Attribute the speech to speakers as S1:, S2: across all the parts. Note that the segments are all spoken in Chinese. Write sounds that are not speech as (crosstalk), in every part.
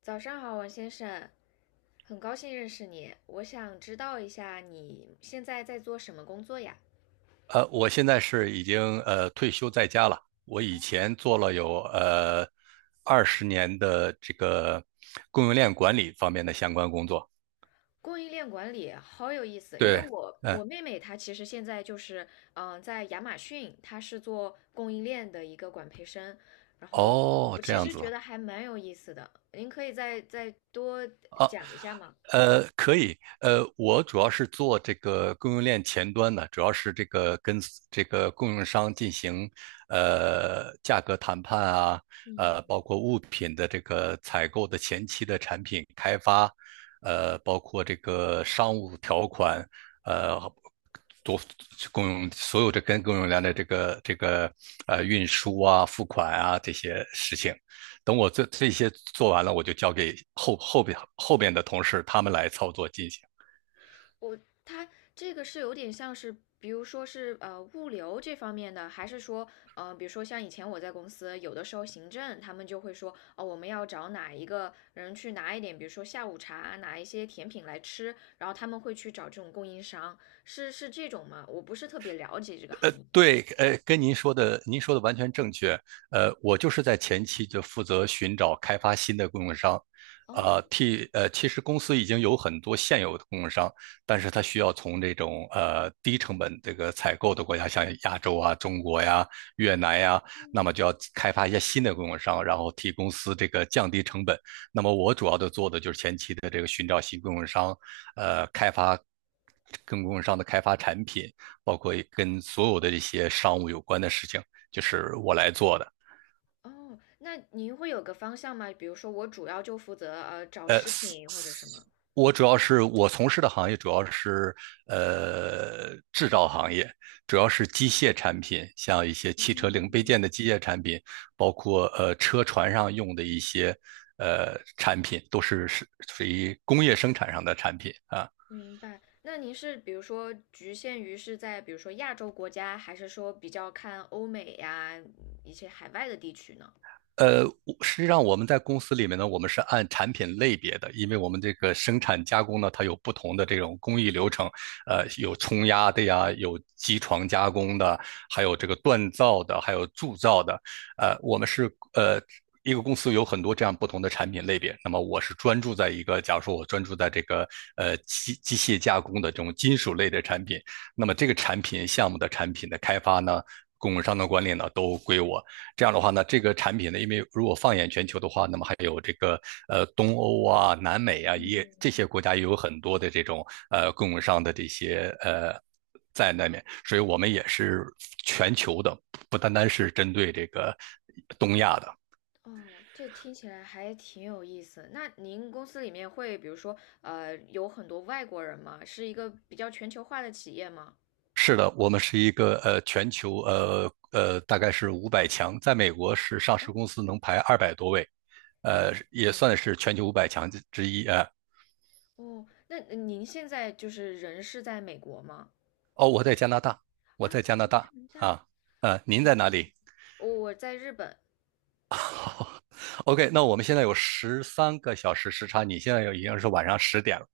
S1: 早上好，王先生，很高兴认识你。我想知道一下你现在在做什么工作呀？
S2: 我现在是已经退休在家了。我以前做了有20年的这个供应链管理方面的相关工作。
S1: 供应链管理好有意思，因为
S2: 对。
S1: 我
S2: 嗯。
S1: 我妹妹她其实现在就是在亚马逊，她是做供应链的一个管培生，然后
S2: 哦，
S1: 我
S2: 这
S1: 其
S2: 样
S1: 实
S2: 子。
S1: 觉得还蛮有意思的，您可以再多讲一下吗？
S2: 可以。我主要是做这个供应链前端的，主要是这个跟 这个供应商进行价格谈判啊，
S1: 嗯。
S2: 包括物品的这个采购的前期的产品开发，包括这个商务条款，呃，多供应所有的跟供应链的这个运输啊、付款啊这些事情。等我这些做完了，我就交给后边的同事他们来操作进行。
S1: 我它这个是有点像是，比如说是物流这方面的，还是说比如说像以前我在公司，有的时候行政他们就会说，哦，我们要找哪一个人去拿一点，比如说下午茶，拿一些甜品来吃，然后他们会去找这种供应商，是是这种吗？我不是特别了解这个行业。
S2: 对，跟您说的，您说的完全正确。我就是在前期就负责寻找开发新的供应商，
S1: 哦
S2: 替其实公司已经有很多现有的供应商，但是它需要从这种低成本这个采购的国家，像亚洲啊、中国呀、越南呀，那么就要开发一些新的供应商，然后替公司这个降低成本。那么我主要的做的就是前期的这个寻找新供应商，开发跟供应商的开发产品。包括跟所有的一些商务有关的事情，就是我来做的。
S1: 哦，那您会有个方向吗？比如说我主要就负责找
S2: 呃，
S1: 食品或者什么。
S2: 我主要是我从事的行业主要是制造行业，主要是机械产品，像一些汽车零配件
S1: 嗯，
S2: 的机械产品，包括车船上用的一些产品，都是属于工业生产上的产品啊。
S1: 明白，那您是比如说局限于是在比如说亚洲国家，还是说比较看欧美呀，一些海外的地区呢？
S2: 呃，实际上我们在公司里面呢，我们是按产品类别的，因为我们这个生产加工呢，它有不同的这种工艺流程，有冲压的呀，有机床加工的，还有
S1: 哦，
S2: 这个锻造的，还有铸造的。呃，我们是呃。一个公司有很多这样不同的产品类别，那么我是专注在一个，假如说我专注在这个机械加工的这种金属类的产品，那么这个产品项目的产品的开发呢，供应商的管理呢，都归我。这样的话呢，这个产品呢，因为如果放眼全球的话，那么还有这个东欧啊、南美啊，也这
S1: 嗯，
S2: 些国家也有很多的这种供应商的这些。在那面，所以我们也是全球的，不单单是针对这个东亚的。
S1: 哦，这听起来还挺有意思。那您公司里面会比如说有很多外国人吗？是一个比较全球化的企业吗？
S2: 是的，我们是一个全球大概是五百强，在美国是上
S1: 哦，
S2: 市公司能排200多位，
S1: 那
S2: 也
S1: 哦
S2: 算是全球五百强之一啊。
S1: 哦，那您现在就是人是在美国吗？
S2: 哦，我在加拿大，我
S1: 啊，
S2: 在加拿
S1: 加
S2: 大
S1: 拿大，
S2: 啊。您在哪
S1: 嗯，
S2: 里
S1: 我在日本。
S2: (laughs)？OK,那我们现在有13个小时时差，你现在有已经是晚上10点了。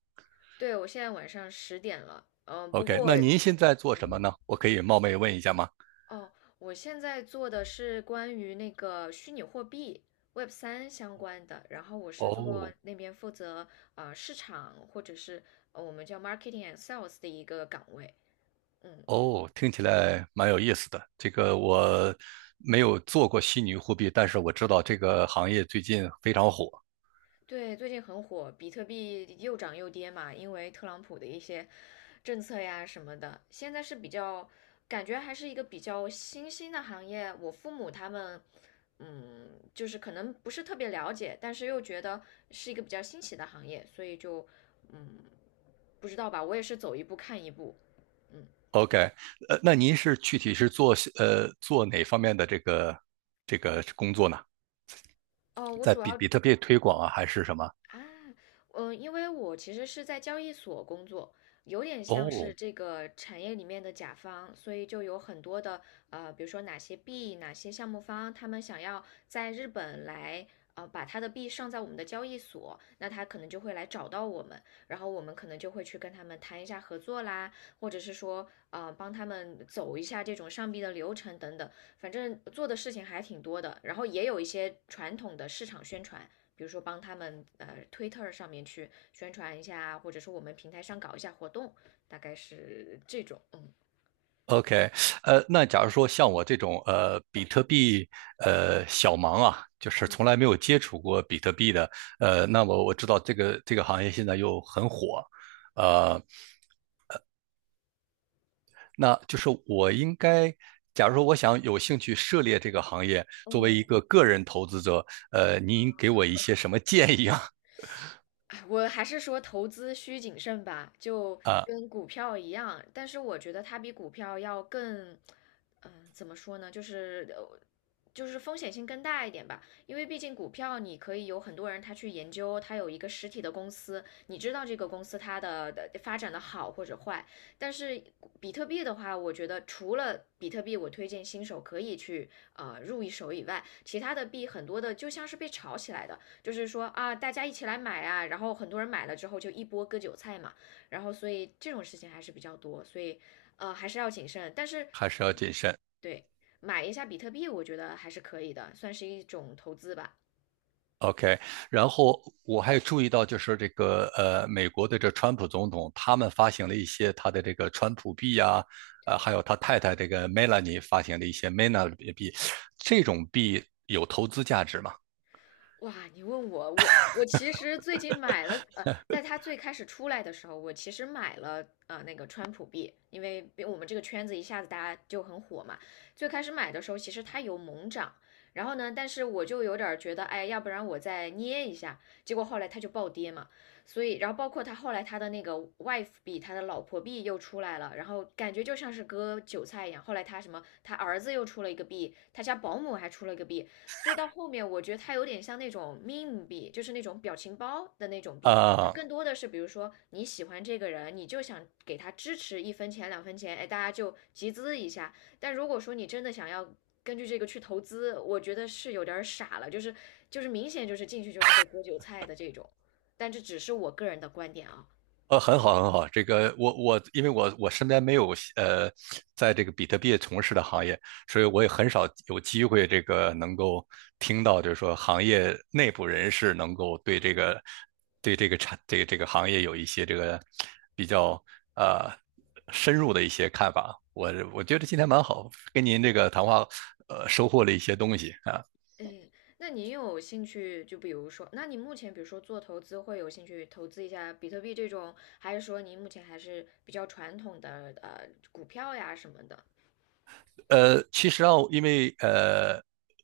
S1: 对，我现在晚上10点了，嗯，不
S2: OK,
S1: 过，
S2: 那您现在做
S1: 嗯
S2: 什么呢？我可以冒昧问一下吗？
S1: 哦，我现在做的是关于那个虚拟货币 Web3相关的，然后我是做
S2: 哦。
S1: 那边负责市场或者是我们叫 marketing and sales 的一个岗位，嗯，
S2: 哦，听起来蛮有意思的。这个我没有做过虚拟货币，但是我知道这个行业最近非常火。
S1: 对，最近很火，比特币又涨又跌嘛，因为特朗普的一些政策呀什么的，现在是比较感觉还是一个比较新兴的行业。我父母他们，嗯，就是可能不是特别了解，但是又觉得是一个比较新奇的行业，所以就嗯，不知道吧，我也是走一步看一步。嗯，
S2: OK,那您是具体是做做哪方面的这个工作呢？
S1: 哦，我
S2: 在
S1: 主
S2: 比
S1: 要
S2: 比特币推广啊，还是什么？
S1: 啊，嗯，因为我其实是在交易所工作，有点像
S2: 哦
S1: 是这个产业里面的甲方，所以就有很多的比如说哪些币、哪些项目方，他们想要在日本来把他的币上在我们的交易所，那他可能就会来找到我们，然后我们可能就会去跟他们谈一下合作啦，或者是说帮他们走一下这种上币的流程等等，反正做的事情还挺多的，然后也有一些传统的市场宣传。比如说帮他们推特上面去宣传一下，或者说我们平台上搞一下活动，大概是这种，嗯。
S2: ，OK,那假如说像我这种比特币小盲啊，就是从来没有接触过比特币的，那么我知道这个行业现在又很火，呃，那就是我应该，假如说我想有兴趣涉猎这个行业，作为
S1: 嗯。
S2: 一个个人投资者，您给我一些什么建议啊？(laughs)
S1: 哎，我还是说投资需谨慎吧，就跟股票一样，但是我觉得它比股票要更，怎么说呢，就是风险性更大一点吧，因为毕竟股票你可以有很多人他去研究，他有一个实体的公司，你知道这个公司它的发展的好或者坏，但是比特币的话，我觉得除了比特币，我推荐新手可以去入一手以外，其他的币很多的就像是被炒起来的，就是说啊，大家一起来买啊，然后很多人买了之后就一波割韭菜嘛，然后所以这种事情还是比较多，所以还是要谨慎。但是
S2: 还是要谨慎。
S1: 对，买一下比特币，我觉得还是可以的，算是一种投资吧。
S2: OK,然后我还注意到，就是美国的这川普总统，他们发行了一些他的这个川普币啊，
S1: 对。
S2: 还有他太太这个 Melanie 发行的一些 Mena 币，这种币有投资价值吗？
S1: 哇，你问我，我其实最近买了，在它最开始出来的时候，我其实买了那个川普币，因为我们这个圈子一下子大家就很火嘛。最开始买的时候，其实它有猛涨，然后呢，但是我就有点儿觉得，哎，要不然我再捏一下，结果后来它就暴跌嘛。所以，然后包括它后来它的那个 wife 币，它的老婆币又出来了，然后感觉就像是割韭菜一样。后来它什么，他儿子又出了一个币，他家保姆还出了一个币，所以到后面我觉得它有点像那种 meme 币，就是那种表情包的那种币，就
S2: 啊、
S1: 更多的是比如说你喜欢这个人，你就想给他支持一分钱两分钱，哎，大家就集资一下。但如果说你真的想要根据这个去投资，我觉得是有点儿傻了，就是明显就是进去就是被割韭菜的这种。但这只是我个人的观点啊。
S2: 很好，很好。这个我我，因为我身边没有呃，在这个比特币从事的行业，所以我也很少有机会这个能够听到，就是说行业内部人士能够对这个对这个这个行业有一些这个比较呃深入的一些看法。我觉得今天蛮好，跟您这个谈话收获了一些东西啊。
S1: 诶，那你有兴趣就比如说，那你目前比如说做投资会有兴趣投资一下比特币这种，还是说您目前还是比较传统的股票呀什么的？
S2: 其实啊，因为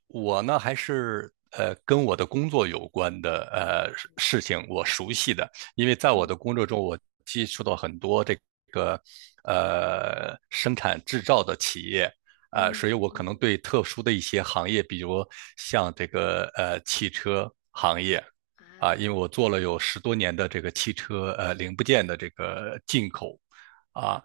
S2: 我呢还是跟我的工作有关的事情我熟悉的，因为在我
S1: 嗯
S2: 的工作中，我接触到很多个生产制造的企业。
S1: 嗯
S2: 所以我可能
S1: 嗯
S2: 对特殊的一些行业，比如像这个汽车行业啊、因为
S1: 啊
S2: 我做了有十多年的这个汽车零部件的这个进口啊，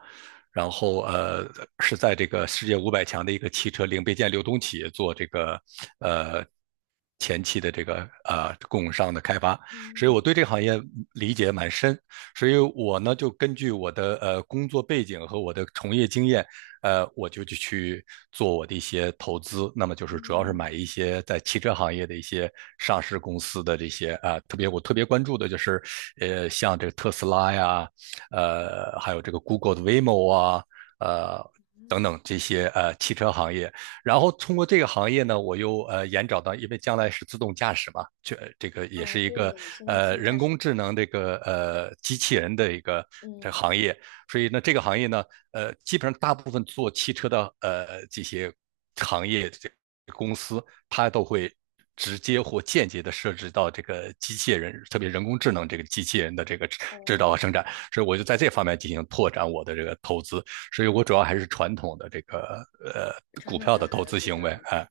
S2: 然后是在这个世界五百强的一个汽车零配件流通企业做这个呃前期的这个供应商的开发，所以我对这个行业理解蛮深，所以我呢就根据我的工作背景和我的从业经验，我就去做我的一些投资，那么就是主要是买一些在汽车行业的一些上市公司的这些啊、特别我特别关注的就是像这个特斯拉呀。还有这个 Google 的 Waymo 啊。呃。等
S1: 嗯
S2: 等这些汽车行业，然后通过这个行业呢，我又延找到，因为将来是自动驾驶嘛，这个也
S1: 哦，
S2: 是一个
S1: 对，现在自动驾
S2: 人
S1: 驶
S2: 工智
S1: 很
S2: 能这
S1: 火。
S2: 个机器人的一个这个
S1: 嗯
S2: 行业，所以呢这个行业呢，基本上大部分做汽车的这些行业这公司，它都会直接或间接的涉及到这个机器人，特别人工智能这个机器人的这个制造
S1: 哦，
S2: 和生产。所以我就在这方面进行拓展我的这个投资。所以我主要还是传统的这个呃
S1: 传
S2: 股
S1: 统
S2: 票
S1: 的
S2: 的投资
S1: 股
S2: 行
S1: 票
S2: 为
S1: 投资。
S2: 啊。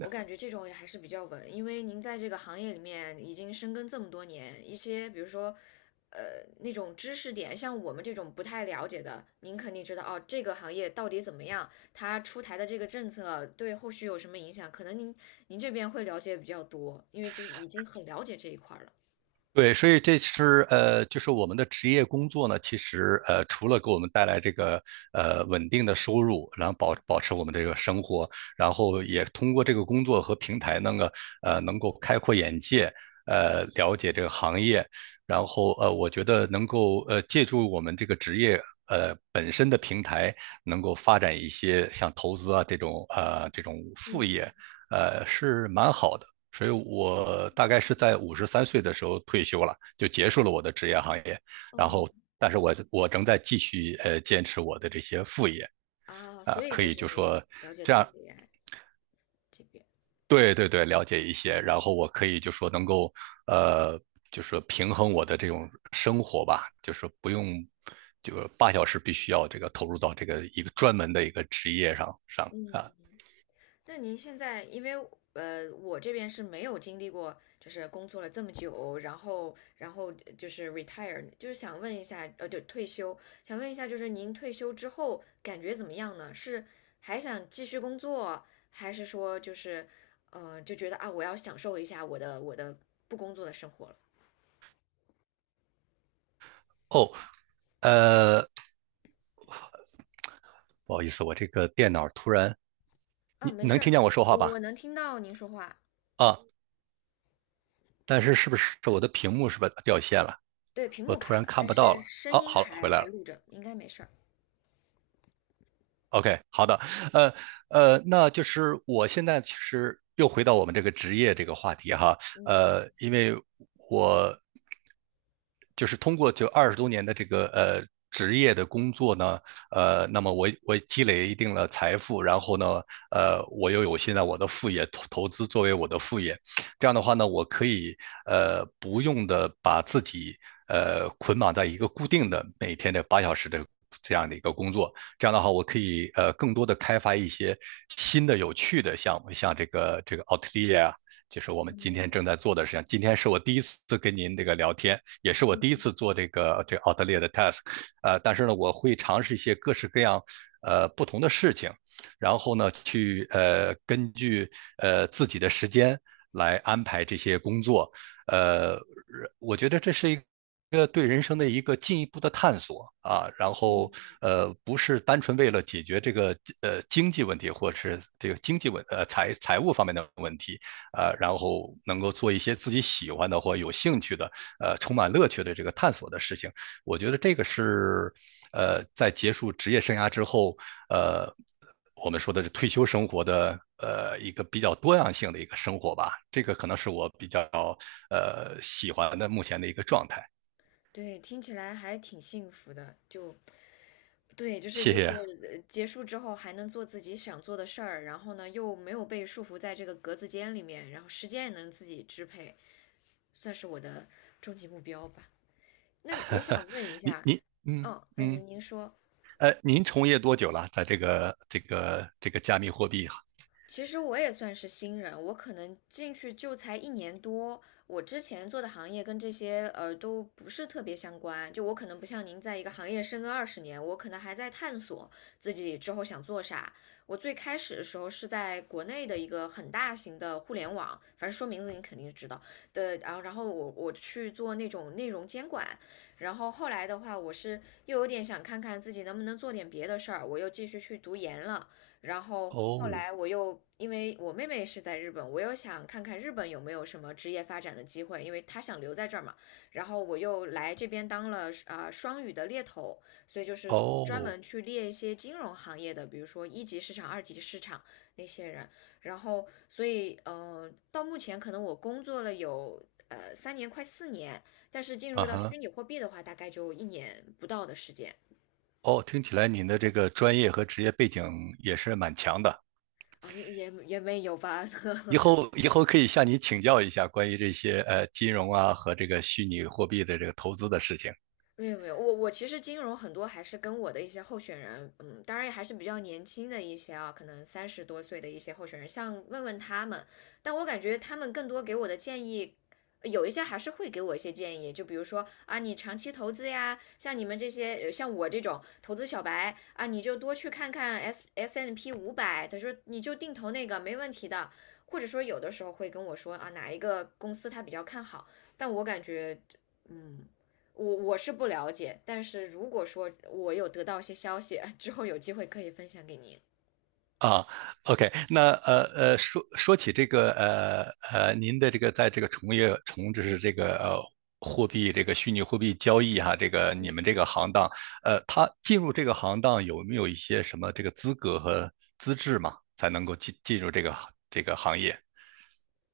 S1: 我感觉这种也还是比较稳，因为您在这个行业里面已经深耕这么多年，一些比如说，呃，那种知识点，像我们这种不太了解的，您肯定知道哦，这个行业到底怎么样，它出台的这个政策对后续有什么影响，可能您这边会了解比较多，因为就已经很了解这一块儿了
S2: 对，所以这是就是我们的职业工作呢，其实除了给我们带来这个稳定的收入，然后保持我们这个生活，然后也通过这个工作和平台那个能够开阔眼界，了解这个行业，然后我觉得能够借助我们这个职业本身的平台，能够发展一些像投资啊这种这种副
S1: 嗯，
S2: 业，是蛮好的。所以我大概是在53岁的时候退休了，就结束了我的职业行业。然
S1: 哦，
S2: 后，但是我仍在继续坚持我的这些副业。
S1: 啊，
S2: 啊，
S1: 所以
S2: 可
S1: 就
S2: 以
S1: 是
S2: 就
S1: 您
S2: 说
S1: 了解
S2: 这
S1: 到
S2: 样，
S1: 了 AI 这边，
S2: 对对对，了解一些。然后我可以就说能够呃，就是平衡我的这种生活吧，就是不用就是八小时必须要这个投入到这个一个专门的一个职业上
S1: 嗯。
S2: 啊。
S1: 那您现在，因为我这边是没有经历过，就是工作了这么久，然后就是 retire，就是想问一下，呃，对，退休，想问一下，就是您退休之后感觉怎么样呢？是还想继续工作，还是说就觉得啊，我要享受一下我的不工作的生活了？
S2: 哦，呃，不好意思，我这个电脑突然，你
S1: 啊，没
S2: 你能
S1: 事
S2: 听
S1: 儿，
S2: 见我说话吧？
S1: 我能听到您说话，
S2: 啊，但是是不是我的屏幕是不是掉线了？
S1: 对，屏
S2: 我
S1: 幕
S2: 突
S1: 卡
S2: 然
S1: 了，
S2: 看
S1: 但
S2: 不到
S1: 是
S2: 了。
S1: 声
S2: 哦，
S1: 音
S2: 好了，回
S1: 还
S2: 来
S1: 还
S2: 了。
S1: 录着，应该没事儿。
S2: OK,好的。呃那就是我现在其实又回到我们这个职业这个话题哈，因为我就是通过就20多年的这个职业的工作呢，那么我积累一定的财富，然后呢，我又有现在我的副业投资作为我的副业，这样的话呢，我可以不用的把自己捆绑在一个固定的每天的八小时的。这样的一个工作，这样的话，我可以更多的开发一些新的有趣的项目，像这个奥特利啊，就是我们今天正在
S1: 嗯
S2: 做的事情。今天是我第一次跟您这个聊天，也是我
S1: 嗯
S2: 第一
S1: 嗯
S2: 次
S1: 嗯
S2: 做这个奥特列的 task。但是呢，我会尝试一些各式各样不同的事情，然后呢，去根据自己的时间来安排这些工作。呃，我觉得这是一个，这个对人生的一个进一步的探索啊。然后不是单纯为了解决这个经济问题，或者是这个经济问呃财财务方面的问题。
S1: 嗯。
S2: 然后能够做一些自己喜欢的或有兴趣的，充满乐趣的这个探索的事情。我觉得这个是，在结束职业生涯之后，呃，我们说的是退休生活的，一个比较多样性的一个生活吧。这个
S1: 嗯
S2: 可能是我比较喜欢的目前的一个状态。
S1: 对，听起来还挺幸福的。就对，就是
S2: 谢
S1: 就是
S2: 谢
S1: 呃结束之后还能做自己想做的事儿，然后呢又没有被束缚在这个格子间里面，然后时间也能自己支配，算是我的终极目标吧。那你也想问一
S2: 您。
S1: 下，哦，那
S2: 嗯，
S1: 您说，
S2: 您从业多久了？在这个加密货币？
S1: 其实我也算是新人，我可能进去就才1年多。我之前做的行业跟这些都不是特别相关，就我可能不像您在一个行业深耕20年，我可能还在探索自己之后想做啥。我最开始的时候是在国内的一个很大型的互联网，反正说名字你肯定知道的，然后我去做那种内容监管，然后后来的话，我是又有点想看看自己能不能做点别的事儿，我又继续去读研了。然后后
S2: 哦
S1: 来我又因为我妹妹是在日本，我又想看看日本有没有什么职业发展的机会，因为她想留在这儿嘛。然后我又来这边当了双语的猎头，所以就是专
S2: 哦。
S1: 门去猎一些金融行业的，比如说1级市场、2级市场那些人。然后所以到目前可能我工作了有。3年快4年，但是进
S2: 啊
S1: 入到
S2: 哈。
S1: 虚拟货币的话，大概就一年不到的时间
S2: 哦，听起来您的这个专业和职业背景也是蛮强的。
S1: 啊，也没有吧，
S2: 以
S1: (laughs)
S2: 后以后可以向你请教一下关于这些金融啊和这个虚拟货币的这个投资的事情
S1: 没有没有，我其实金融很多还是跟我的一些候选人，嗯，当然也还是比较年轻的一些啊，可能30多岁的一些候选人，像问他们，但我感觉他们更多给我的建议，有一些还是会给我一些建议，就比如说啊，你长期投资呀，像你们这些像我这种投资小白啊，你就多去看看 S&P500，他说你就定投那个没问题的，或者说有的时候会跟我说啊，哪一个公司他比较看好，但我感觉。嗯，我是不了解，但是如果说我有得到一些消息 (laughs) 之后，有机会可以分享给您。
S2: 啊。OK，那说起这个您的这个在这个从业就是这个货币这个虚拟货币交易哈、这个你们这个行当。他进入这个行当有没有一些什么这个资格和资质嘛，才能够进入这个行业？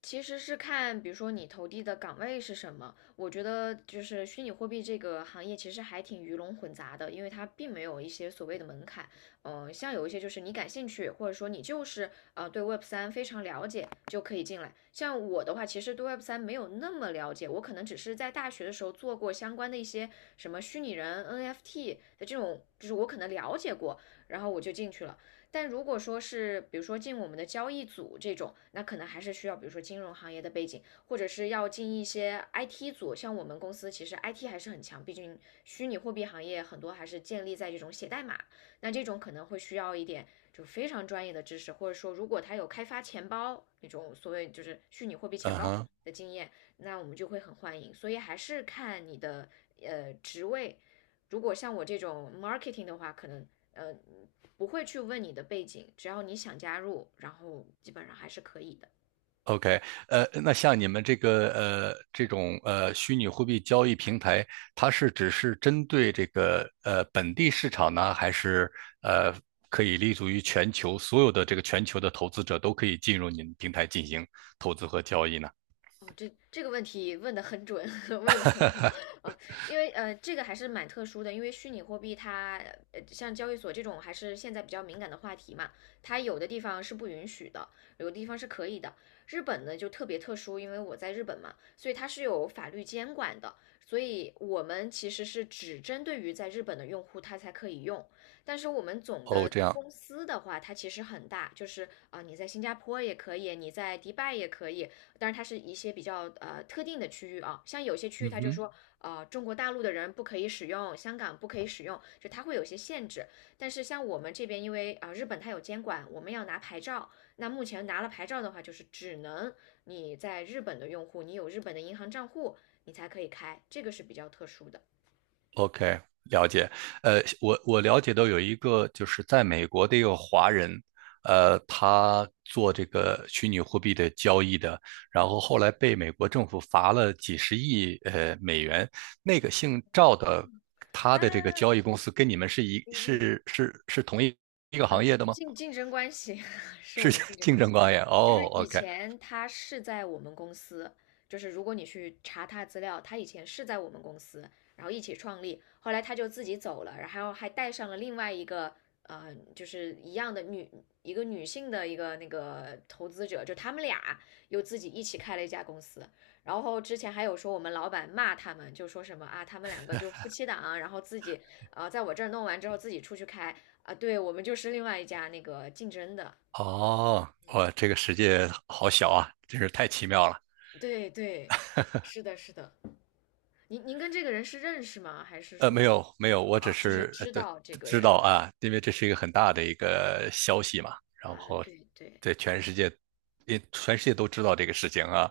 S1: 其实是看，比如说你投递的岗位是什么。我觉得就是虚拟货币这个行业其实还挺鱼龙混杂的，因为它并没有一些所谓的门槛。像有一些就是你感兴趣，或者说你就是对 Web 三非常了解就可以进来。像我的话，其实对 Web 三没有那么了解，我可能只是在大学的时候做过相关的一些什么虚拟人 NFT 的这种，就是我可能了解过，然后我就进去了。但如果说是比如说进我们的交易组这种，那可能还是需要比如说金融行业的背景，或者是要进一些 IT 组。像我们公司其实 IT 还是很强，毕竟虚拟货币行业很多还是建立在这种写代码。那这种可能会需要一点就非常专业的知识，或者说如果他有开发钱包那种所谓就是虚拟货币钱
S2: 嗯
S1: 包
S2: 哼。
S1: 的经验，那我们就会很欢迎。所以还是看你的职位。如果像我这种 marketing 的话，可能呃不会去问你的背景，只要你想加入，然后基本上还是可以的。
S2: OK。那像你们这个这种虚拟货币交易平台，它是只是针对这个本地市场呢，还是呃可以立足于全球所有的这个全球的投资者都可以进入你们平台进行投资和交易呢？
S1: 哦，这个问题问得很准，(laughs) 问得很好。呃，因为这个还是蛮特殊的，因为虚拟货币它像交易所这种还是现在比较敏感的话题嘛，它有的地方是不允许的，有的地方是可以的。日本呢就特别特殊，因为我在日本嘛，所以它是有法律监管的，所以我们其实是只针对于在日本的用户，它才可以用。但是我们总
S2: 哦，
S1: 的
S2: 这样。
S1: 公司的话，它其实很大，就是你在新加坡也可以，你在迪拜也可以，当然它是一些比较特定的区域啊，像有些区域
S2: 嗯
S1: 它就
S2: 哼。
S1: 说，中国大陆的人不可以使用，香港不可以使用，就它会有些限制。但是像我们这边，因为日本它有监管，我们要拿牌照，那目前拿了牌照的话，就是只能你在日本的用户，你有日本的银行账户，你才可以开，这个是比较特殊的。
S2: OK，了解。我了解到有一个就是在美国的一个华人。他做这个虚拟货币的交易的，然后后来被美国政府罚了几十亿美元。那个姓赵的，他
S1: 啊
S2: 的这个交易公司跟你们是一
S1: ，easy，
S2: 是是是同一一个行业的吗？
S1: 竞争关系 (laughs) 是
S2: 是
S1: 我们竞
S2: (laughs)
S1: 争
S2: 竞
S1: 关
S2: 争
S1: 系。
S2: 关系？
S1: 就是
S2: 哦
S1: 以
S2: ，OK。
S1: 前他是在我们公司，就是如果你去查他资料，他以前是在我们公司，然后一起创立，后来他就自己走了，然后还带上了另外一个就是一样的女一个女性的一个那个投资者，就他们俩又自己一起开了一家公司，然后之前还有说我们老板骂他们，就说什么啊，他们两个就夫妻档，然后自己在我这儿弄完之后自己出去开啊，对我们就是另外一家那个竞争的。
S2: 哦，哇，这个世界好小啊，真是太奇妙了。
S1: 对对，是的，是的。您您跟这个人是认识吗？还是说，
S2: 没有没有，我只
S1: 啊，就是
S2: 是
S1: 知
S2: 对。
S1: 道这个
S2: 知
S1: 人？
S2: 道啊，因
S1: 嗯
S2: 为这是一个很大的一个消息嘛，然
S1: 啊，
S2: 后
S1: 对对，
S2: 在全世界，也全世界都知道这个事情啊。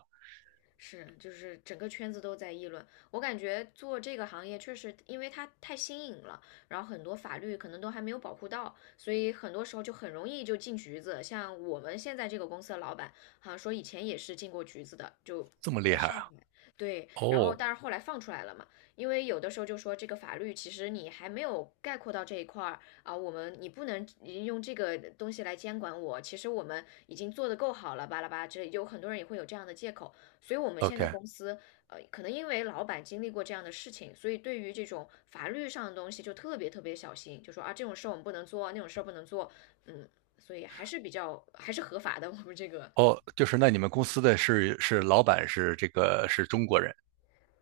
S1: 是，就是整个圈子都在议论。我感觉做这个行业确实，因为它太新颖了，然后很多法律可能都还没有保护到，所以很多时候就很容易就进局子。像我们现在这个公司的老板，好像说以前也是进过局子的，就
S2: 这么厉
S1: 在
S2: 害
S1: 上海。
S2: 啊！
S1: 对，然后
S2: 哦
S1: 但是后来放出来了嘛，因为有的时候就说这个法律其实你还没有概括到这一块儿啊，我们你不能用这个东西来监管我，其实我们已经做得够好了，巴拉巴拉之类，有很多人也会有这样的借口。所以我们现在
S2: ，OK。
S1: 公司，可能因为老板经历过这样的事情，所以对于这种法律上的东西就特别小心，就说啊，这种事儿我们不能做，那种事儿不能做，嗯，所以还是比较还是合法的。(laughs) 我们这个，
S2: 哦，就是那你们公司的是老板是这个是中国人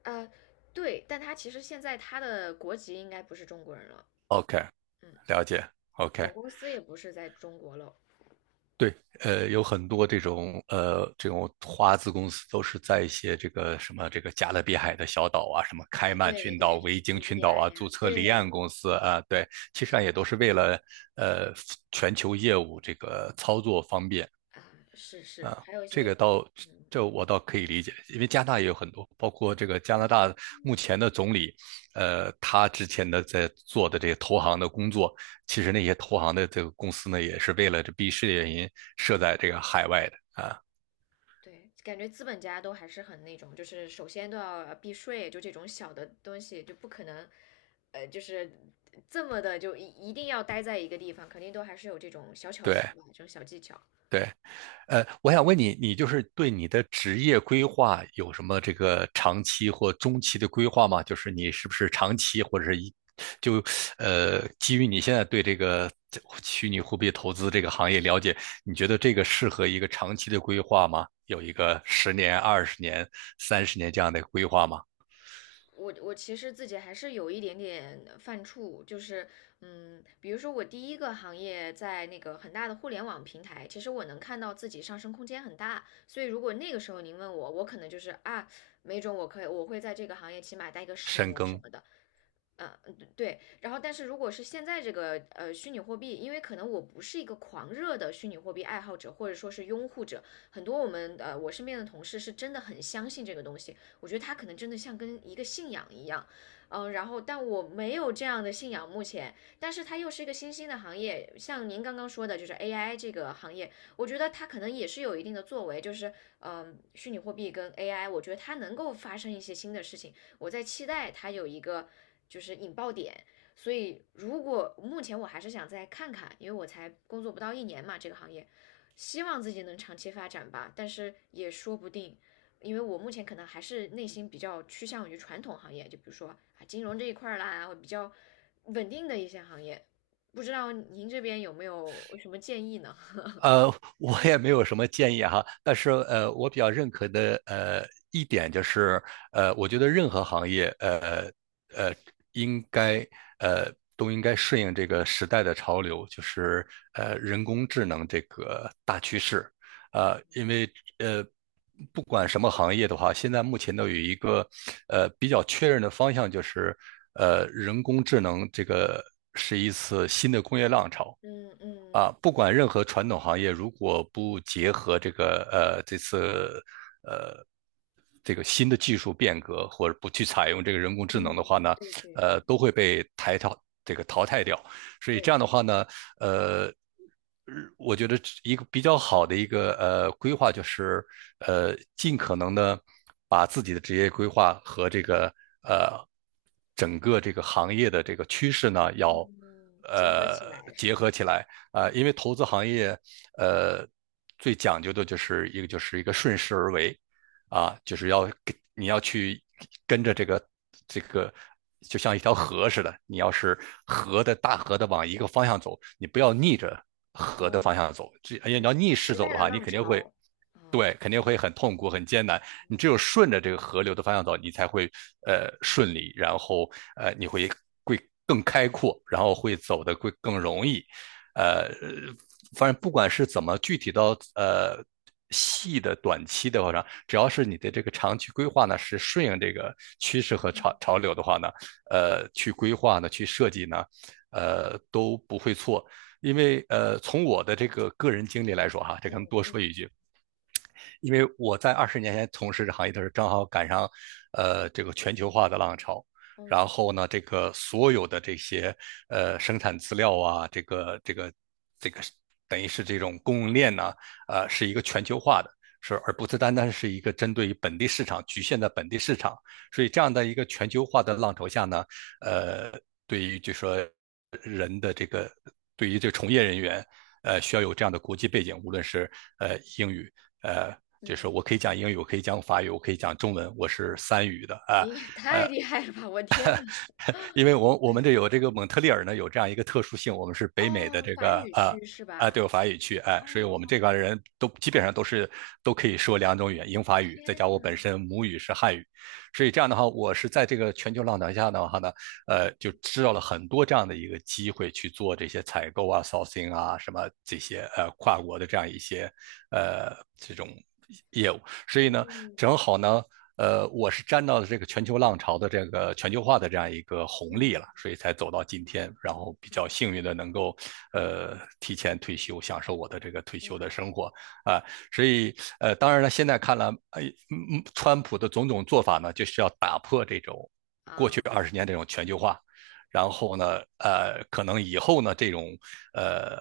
S1: 呃，对，但他其实现在他的国籍应该不是中国人了，
S2: ，OK，
S1: 嗯，
S2: 了解。OK。
S1: 总公司也不是在中国了
S2: 对。有很多这种这种华资公司都是在一些这个什么这个加勒比海的小岛啊，什么开
S1: 啊，
S2: 曼
S1: 对
S2: 群岛、
S1: 对，什么
S2: 维京
S1: b b
S2: 群岛
S1: i
S2: 啊，
S1: 呀，
S2: 注册离岸
S1: 对，
S2: 公司啊。对，其实
S1: 是
S2: 上也
S1: 的，
S2: 都
S1: 是
S2: 是为了呃全球业务这个操作方便。
S1: 的啊，是是，还有一
S2: 这个
S1: 些，
S2: 倒
S1: 嗯。
S2: 这我倒可以理解，因为加拿大也有很多，包括这个加拿
S1: 嗯
S2: 大目前的总理，他之前的在做的这个投行的工作，其实那些投行的这个公司呢，也是为了这避税原因设在这个海外的。
S1: 对，感觉资本家都还是很那种，就是首先都要避税，就这种小的东西就不可能，就是这么的就一定要待在一个地方，肯定都还是有这种小巧思
S2: 对
S1: 吧，这种小技巧。
S2: 对。我想问你，你就是对你的职业规划有什么这个长期或中期的规划吗？就是你是不是长期或者是一就呃，基于你现在对这个虚拟货币投资这个行业了解，你觉得这个适合一个长期的规划吗？有一个十年、二十年、30年这样的规划吗？
S1: 我其实自己还是有一点点犯怵，就是嗯，比如说我第一个行业在那个很大的互联网平台，其实我能看到自己上升空间很大，所以如果那个时候您问我，我可能就是啊，没准我可以我会在这个行业起码待个十
S2: 深
S1: 年什
S2: 耕。
S1: 么的。嗯对对，然后但是如果是现在这个虚拟货币，因为可能我不是一个狂热的虚拟货币爱好者或者说是拥护者，很多我们我身边的同事是真的很相信这个东西，我觉得他可能真的像跟一个信仰一样，然后但我没有这样的信仰目前，但是它又是一个新兴的行业，像您刚刚说的，就是 AI 这个行业，我觉得它可能也是有一定的作为，就是虚拟货币跟 AI，我觉得它能够发生一些新的事情。我在期待它有一个就是引爆点。所以，如果目前我还是想再看看，因为我才工作不到一年嘛，这个行业，希望自己能长期发展吧。但是也说不定，因为我目前可能还是内心比较趋向于传统行业，就比如说啊金融这一块儿啦，比较稳定的一些行业。不知道您这边有没有什么建议呢？
S2: 呃，我也没有什么建议哈。但是我比较认可的一点就是，我觉得任何行业，呃，应该呃都应该顺应这个时代的潮流，就是人工智能这个大趋势。因为呃不管什么行业的话，现在目前都有一个比较确认的方向，就是人工智能这个
S1: 嗯
S2: 啊，
S1: 嗯
S2: 不管任何传统行业，如果不结合这个这次这个新的技术变革，或者不去采用这个人工智能的话
S1: 嗯，
S2: 呢，
S1: 对对对
S2: 都会被抬到这个淘汰掉。所以这样
S1: 对，
S2: 的话呢，呃，我觉得一个比较好的一个规划就是，尽可能的把自己的职业规划和这个呃整个这个行业的这个趋势呢，要
S1: 嗯，结合起来是
S2: 结
S1: 吗？
S2: 合起来。啊、
S1: 嗯
S2: 因为投资行业呃最讲究的就是一个顺势而为。啊，就是要跟你要去跟着这个，就像一条河似的，你要是大河的往一个方向走，你不要逆着河的方
S1: 嗯。
S2: 向走。这你要
S1: 对，
S2: 逆势
S1: 时
S2: 走
S1: 代
S2: 的
S1: 的
S2: 话，你
S1: 浪
S2: 肯定会。
S1: 潮，嗯，
S2: 对，肯定会很痛苦、很艰难。你只有顺着这个河流的方向走，你才会顺
S1: 嗯
S2: 利。然后你会更开阔，然后走得更容易。呃，反正不管是怎么具体到细的短期的话呢，只要是你的这个长期规划呢是顺应这个趋势和潮流的话呢，去规划呢，去设计呢，都不会错。因为从我的这个个人经历来说哈，这可
S1: 嗯
S2: 能多
S1: 嗯
S2: 说一句，因为我在20年前从事这行业的时候，正好赶上这个全球化的浪潮。然
S1: 嗯
S2: 后呢，这个所有的这些生产资料啊，这个等于是这种供应链呢，是一个全球化的，不是单单是一个针对于本地市场，局限在本地市场。所以这样的一个全球化的浪潮下呢，呃，对于就说对于这个从业人员，需要有这样的国际背景，无论是英语，呃，就是
S1: 嗯，
S2: 我可以讲
S1: 对，
S2: 英语，我可以讲法语，我可以讲中文，我是
S1: 哇，
S2: 三语的。
S1: 你也 (laughs) 太厉害了吧！我天呐，
S2: 因为我们这有这个蒙特利尔呢有这样一个特殊性。我们是北美的
S1: 哦，
S2: 这
S1: 法
S2: 个
S1: 语区是
S2: 啊，
S1: 吧？
S2: 对，法语区哎、啊所以
S1: 哦，
S2: 我们这块人都基本上都是都可以说两种语言，英法语，再加
S1: 天
S2: 我
S1: 呐，
S2: 本身母语是汉语。所以这样的话，我是在这个全球浪潮下的话呢，就
S1: 嗯
S2: 知道了很多这样的一个机会去做这些采购啊、sourcing 啊什么这些跨国的这样一些这种业务。所以呢，
S1: 嗯
S2: 正好呢，我是沾到了这个全球浪潮的这个全球化的这样一个红利
S1: 嗯
S2: 了，所以才走到今天，然后比较幸
S1: 啊
S2: 运的能够提前退休，享受我的这个退休的
S1: 哇
S2: 生活啊。所以当然了，现在看来，哎，川普的种种做法呢，就是要打破这种过去
S1: 啊
S2: 二十年这种全球化。然后呢，可能以后呢，这种呃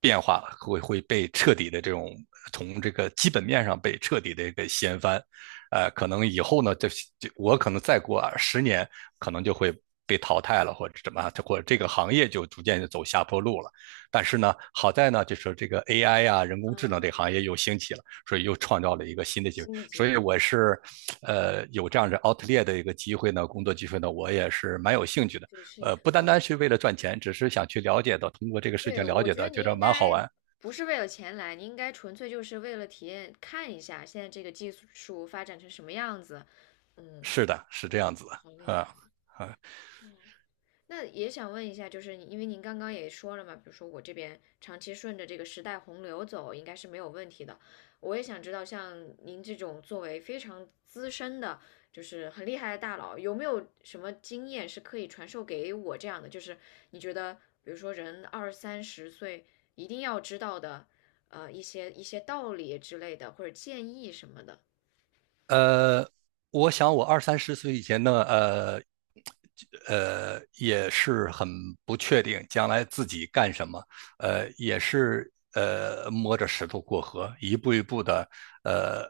S2: 变化会被彻底的这种从这个基本面上被彻底的给掀翻。可能以后呢，这我可能再过十年，可能就会被淘汰了，或者怎么，或者这个行业就逐渐就走下坡路了。但是呢，好在呢，就是这个 AI 啊，人工智能
S1: 啊！
S2: 这个行业又兴起了，所以又创造了一个新的机会。
S1: 新的
S2: 所
S1: 机
S2: 以
S1: 会
S2: 我是，有这样子 OUTL 的一个机会呢，工作机会呢，我也是蛮有兴趣的。
S1: 就是
S2: 不单单
S1: 哦，
S2: 是为了赚钱，只是想去了解到，通过这个事
S1: 对，
S2: 情了
S1: 我
S2: 解
S1: 觉
S2: 的，
S1: 得你
S2: 觉得
S1: 应
S2: 蛮好
S1: 该
S2: 玩。
S1: 不是为了钱来，你应该纯粹就是为了体验，看一下现在这个技术发展成什么样子。嗯，
S2: 是的，是这
S1: 哦，
S2: 样子的
S1: 好厉害。
S2: 啊啊。
S1: 嗯那也想问一下，就是你，因为您刚刚也说了嘛，比如说我这边长期顺着这个时代洪流走，应该是没有问题的。我也想知道，像您这种作为非常资深的，就是很厉害的大佬，有没有什么经验是可以传授给我这样的？就是你觉得，比如说人二三十岁一定要知道的，一些道理之类的，或者建议什么的，
S2: 呃，我想我二三十岁以前呢，也是很不确定将来自己干什么，呃也是摸着石头过河，一步一步的呃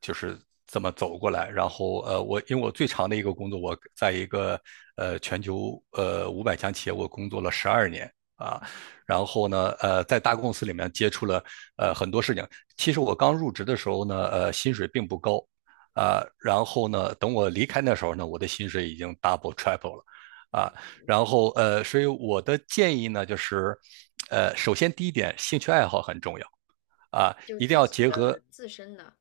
S2: 就是这么走过来。然后我因为我最长的一个工作，我在一个全球500强企业我工作了12年。啊，然后呢，在大公司里面接触了很多事情。其实我刚入职的时候呢，薪水并不高，啊，然后呢，等我离开那时候呢，我的薪水已经 double triple 了。啊，然后所以我的建议呢，就是首先第一点，兴趣爱好很重要。啊，
S1: 就
S2: 一定
S1: 自
S2: 要
S1: 己
S2: 结合。
S1: 的自身的，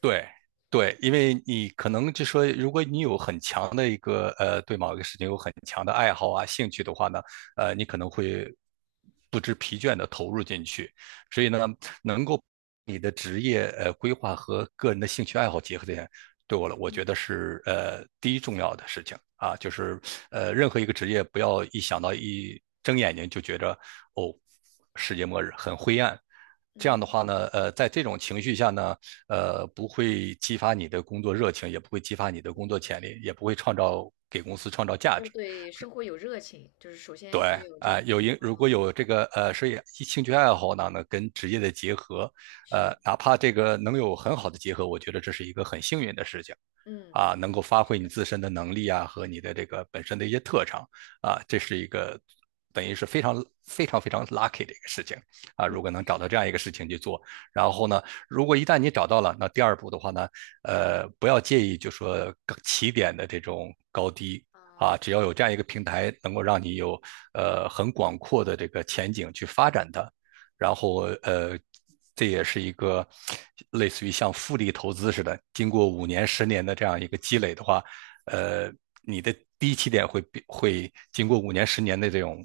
S2: 对，对，因为你可能就说，如果你有很强的一个对某一个事情有很强的爱好啊、兴趣的话呢，你可能会不知疲倦的投入进去。所以呢，能够你的职业规划和个人的兴趣爱好结合起来，对我了，我觉得是第一重要的事情啊，就是任何一个职业，不要一想到一睁眼睛就觉着哦，世界末日很灰暗。这样的
S1: 嗯，
S2: 话呢，在这种情绪下呢，不会激发你的工作热情，也不会激发你的工作潜力，也不会创造给公司创造价
S1: 要
S2: 值。
S1: 对生活有热情，就是首
S2: 对，
S1: 先要有
S2: 啊、
S1: 这
S2: 呃
S1: 个。
S2: 有一如
S1: 嗯，
S2: 果有这个所以兴趣爱好呢，跟职业的结合，
S1: 是，
S2: 哪怕这个能有很好的结合，我觉得这是一个很幸运的事情，
S1: 嗯，
S2: 啊，能够发
S1: 是
S2: 挥你
S1: 的，
S2: 自身的能力啊和你的这个本身的一些特长啊，这是一个等于是非常非常非常 lucky 的一个事情啊。
S1: 嗯，
S2: 如果能找
S1: 是的，
S2: 到这样一个事情去做，然后呢，如果一旦你找到了，那第二步的话呢，不要介意就说起点的这种高低啊，
S1: 嗯，
S2: 只要有这样一个平台，能够让你有很广阔的这个前景去发展它，然后这也是一个类似于像复利投资似的，经过五年、十年的这样一个积累的话，呃，你的低起点会经过五年、十年的这种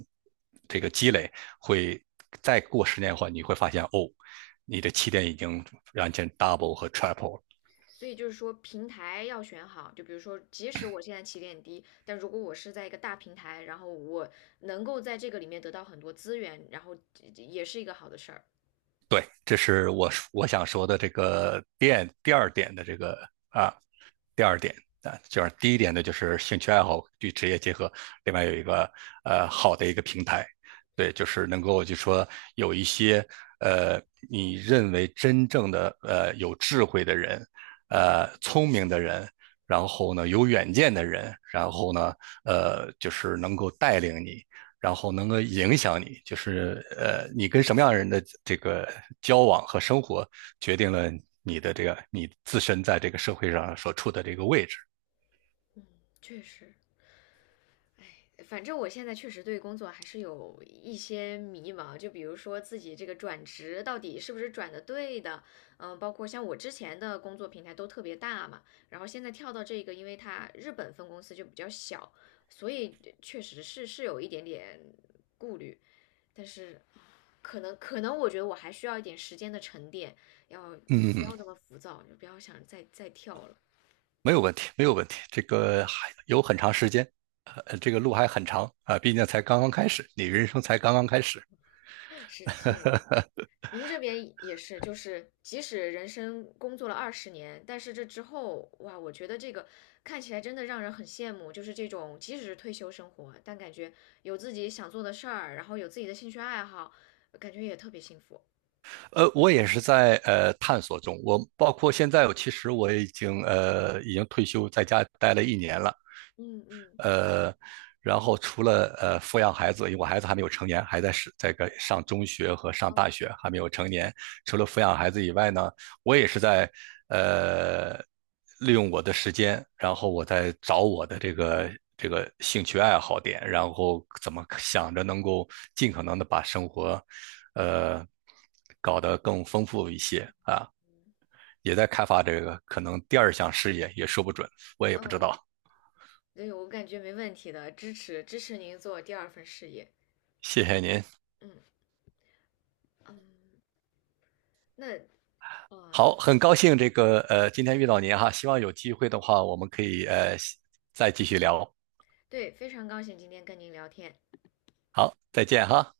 S2: 这个积累，会再过10年的话，你会发现哦，你的起点已经完全 double 和 triple 了。
S1: 所以就是说平台要选好，就比如说，即使我现在起点低，但如果我是在一个大平台，然后我能够在这个里面得到很多资源，然后这也是一个好的事儿。
S2: 对，这是我想说的这个点第二点的这个啊，第二点啊，就是第一点呢，就是兴趣爱好与职业结合，另外有一个好的一个平台，对，就是能够就说有一些呃你认为真正的有智慧的人，
S1: 嗯
S2: 聪明的人。然后呢，有远见的人，然后呢，就是能够带领你，然后能够影响你，就是你跟什么样的人的这个交往和生活，决定了你的这个你自身在这个社会上所处的这个位置。
S1: 嗯，确实。反正我现在确实对工作还是有一些迷茫，就比如说自己这个转职到底是不是转的对的，嗯，包括像我之前的工作平台都特别大嘛，然后现在跳到这个，因为它日本分公司就比较小，所以确实是是有一点点顾虑，但是可能我觉得我还需要一点时间的沉淀，要不
S2: 嗯，
S1: 要那么浮躁，就不要想再跳了。
S2: 没有问题，没有问题。这个还有很长时间，这个路还很长啊、毕竟才刚刚开始，你人生才刚刚开始。
S1: (laughs) 是，谢谢您。您这边也是，就是即使人生工作了20年，但是这之后，哇，我觉得这个看起来真的让人很羡慕，就是这种即使是退休生活，但感觉有自己想做的事儿，然后有自己的兴趣爱好，感觉也特别幸福。
S2: 我也是在探索中，我包括现在，我其实我已经已经退休，在家待了1年了。
S1: 嗯嗯
S2: 呃，然后除了抚养孩子，因为我孩子还没有成年，还在是这个上中学和上
S1: 哦
S2: 大学，还没有成年。除了抚养孩子以外呢，我也是在呃利用我的时间，然后我在找我的这个兴趣爱好点，然后怎么想着能够尽可能的把生活，呃，搞得更丰富一些啊，也在开发这个可能第二项事业，也说不准，我也不知
S1: 哦，
S2: 道。
S1: 对，我感觉没问题的，支持您做第二份事业。
S2: 谢谢您。
S1: 嗯嗯，那哦
S2: 好，很高兴这个今天遇到您哈，希望有机会的话，我们可以再继续聊。
S1: 对，非常高兴今天跟您聊天。
S2: 好，再见哈。